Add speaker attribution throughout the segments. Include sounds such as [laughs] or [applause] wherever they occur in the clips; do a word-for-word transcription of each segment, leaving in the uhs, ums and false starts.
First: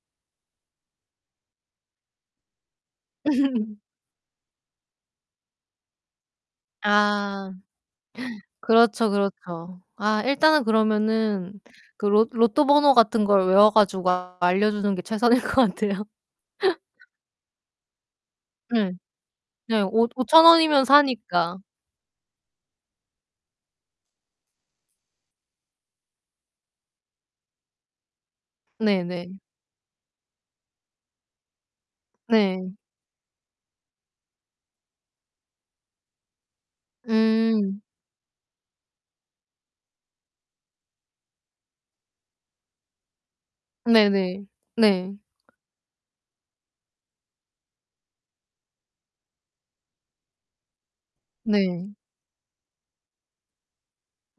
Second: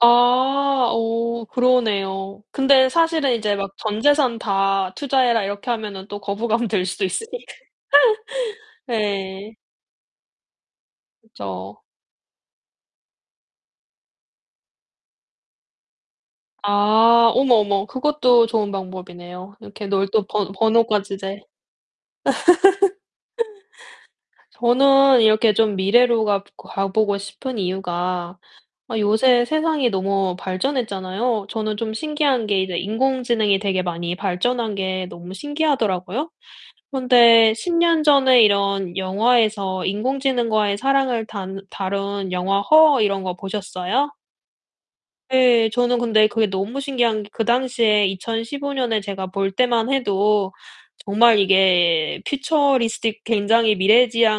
Speaker 1: 아 오. 그러네요. 근데 사실은 이제 막
Speaker 2: [laughs]
Speaker 1: "전 재산 다 투자해라." 이렇게 하면은 또 거부감 들 수도
Speaker 2: 아.
Speaker 1: 있으니까.
Speaker 2: 그렇죠,
Speaker 1: 예.
Speaker 2: 그렇죠. 아 일단은 그러면은
Speaker 1: 그죠.
Speaker 2: 그 로 로또 번호 같은 걸 외워 가지고 알려주는 게 최선일 것 같아요.
Speaker 1: 아 어머 어머 그것도 좋은
Speaker 2: 네.
Speaker 1: 방법이네요
Speaker 2: 네
Speaker 1: 이렇게 널
Speaker 2: 오
Speaker 1: 또 번
Speaker 2: 오천원이면
Speaker 1: 번호까지 이제.
Speaker 2: 사니까.
Speaker 1: [laughs] 저는 이렇게 좀 미래로 가 가 보고 싶은 이유가 아
Speaker 2: 네 네.
Speaker 1: 요새 세상이 너무 발전했잖아요. 저는 좀 신기한 게
Speaker 2: 네.
Speaker 1: 이제 인공지능이 되게 많이 발전한 게 너무 신기하더라고요. 그런데 십
Speaker 2: 음.
Speaker 1: 년 전에 이런 영화에서 인공지능과의 사랑을 단 다룬 영화 Her 이런 거 보셨어요?
Speaker 2: 네네. 네.
Speaker 1: 예. 저는 근데 그게 너무 신기한 게 그 당시에 이천십오 년에 제가 볼 때만 해도 정말
Speaker 2: 네.
Speaker 1: 이게 퓨처리스틱 굉장히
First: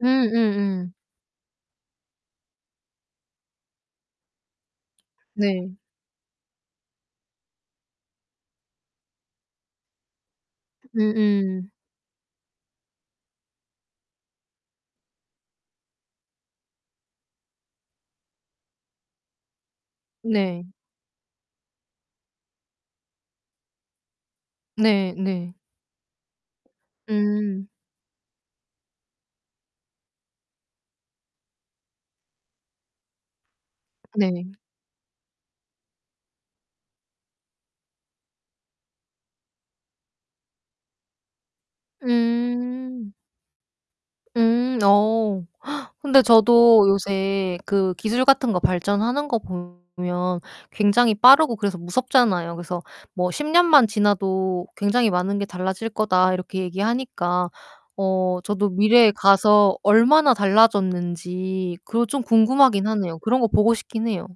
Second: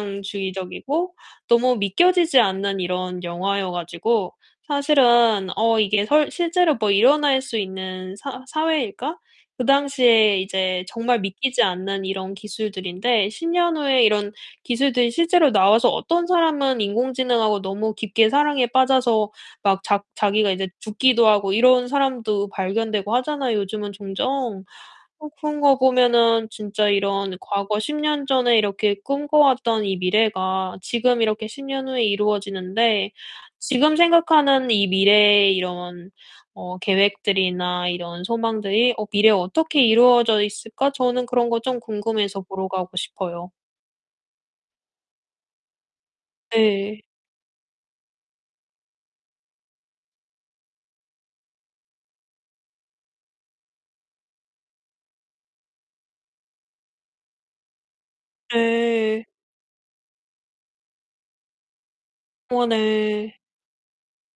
Speaker 2: 응 응 응.
Speaker 1: 너무 믿겨지지 않는 이런 영화여 가지고 사실은
Speaker 2: 네.
Speaker 1: '어 이게 설 실제로 뭐 일어날 수 있는 사 사회일까?' 그 당시에 이제
Speaker 2: 음
Speaker 1: 정말 믿기지
Speaker 2: 음.
Speaker 1: 않는 이런 기술들인데 십 년 후에 이런 기술들이 실제로 나와서 어떤 사람은 인공지능하고 너무 깊게 사랑에 빠져서 막 자 자기가
Speaker 2: 네.
Speaker 1: 이제 죽기도 하고 이런 사람도 발견되고 하잖아요, 요즘은 종종.
Speaker 2: 네,
Speaker 1: 어
Speaker 2: 네.
Speaker 1: 그런 거 보면은 진짜 이런
Speaker 2: 음.
Speaker 1: 과거 십 년 전에 이렇게 꿈꿔왔던 이 미래가 지금 이렇게 십 년 후에 이루어지는데 '지금
Speaker 2: 네.
Speaker 1: 생각하는 이 미래의 이런 어 계획들이나 이런 소망들이 어 미래에 어떻게 이루어져 있을까?' 저는 그런 거 좀 궁금해서 보러 가고
Speaker 2: 음.
Speaker 1: 싶어요.
Speaker 2: 음 어. [gasps] 근데 저도
Speaker 1: 네.
Speaker 2: 요새 그 기술 같은 거 발전하는 거 보면 굉장히 빠르고 그래서 무섭잖아요. 그래서 뭐 "십 년만 지나도 굉장히 많은 게 달라질 거다." 이렇게 얘기하니까 어 저도 미래에
Speaker 1: 네.
Speaker 2: 가서 얼마나 달라졌는지 그거 좀
Speaker 1: 어
Speaker 2: 궁금하긴 하네요.
Speaker 1: 네.
Speaker 2: 그런 거 보고 싶긴 해요.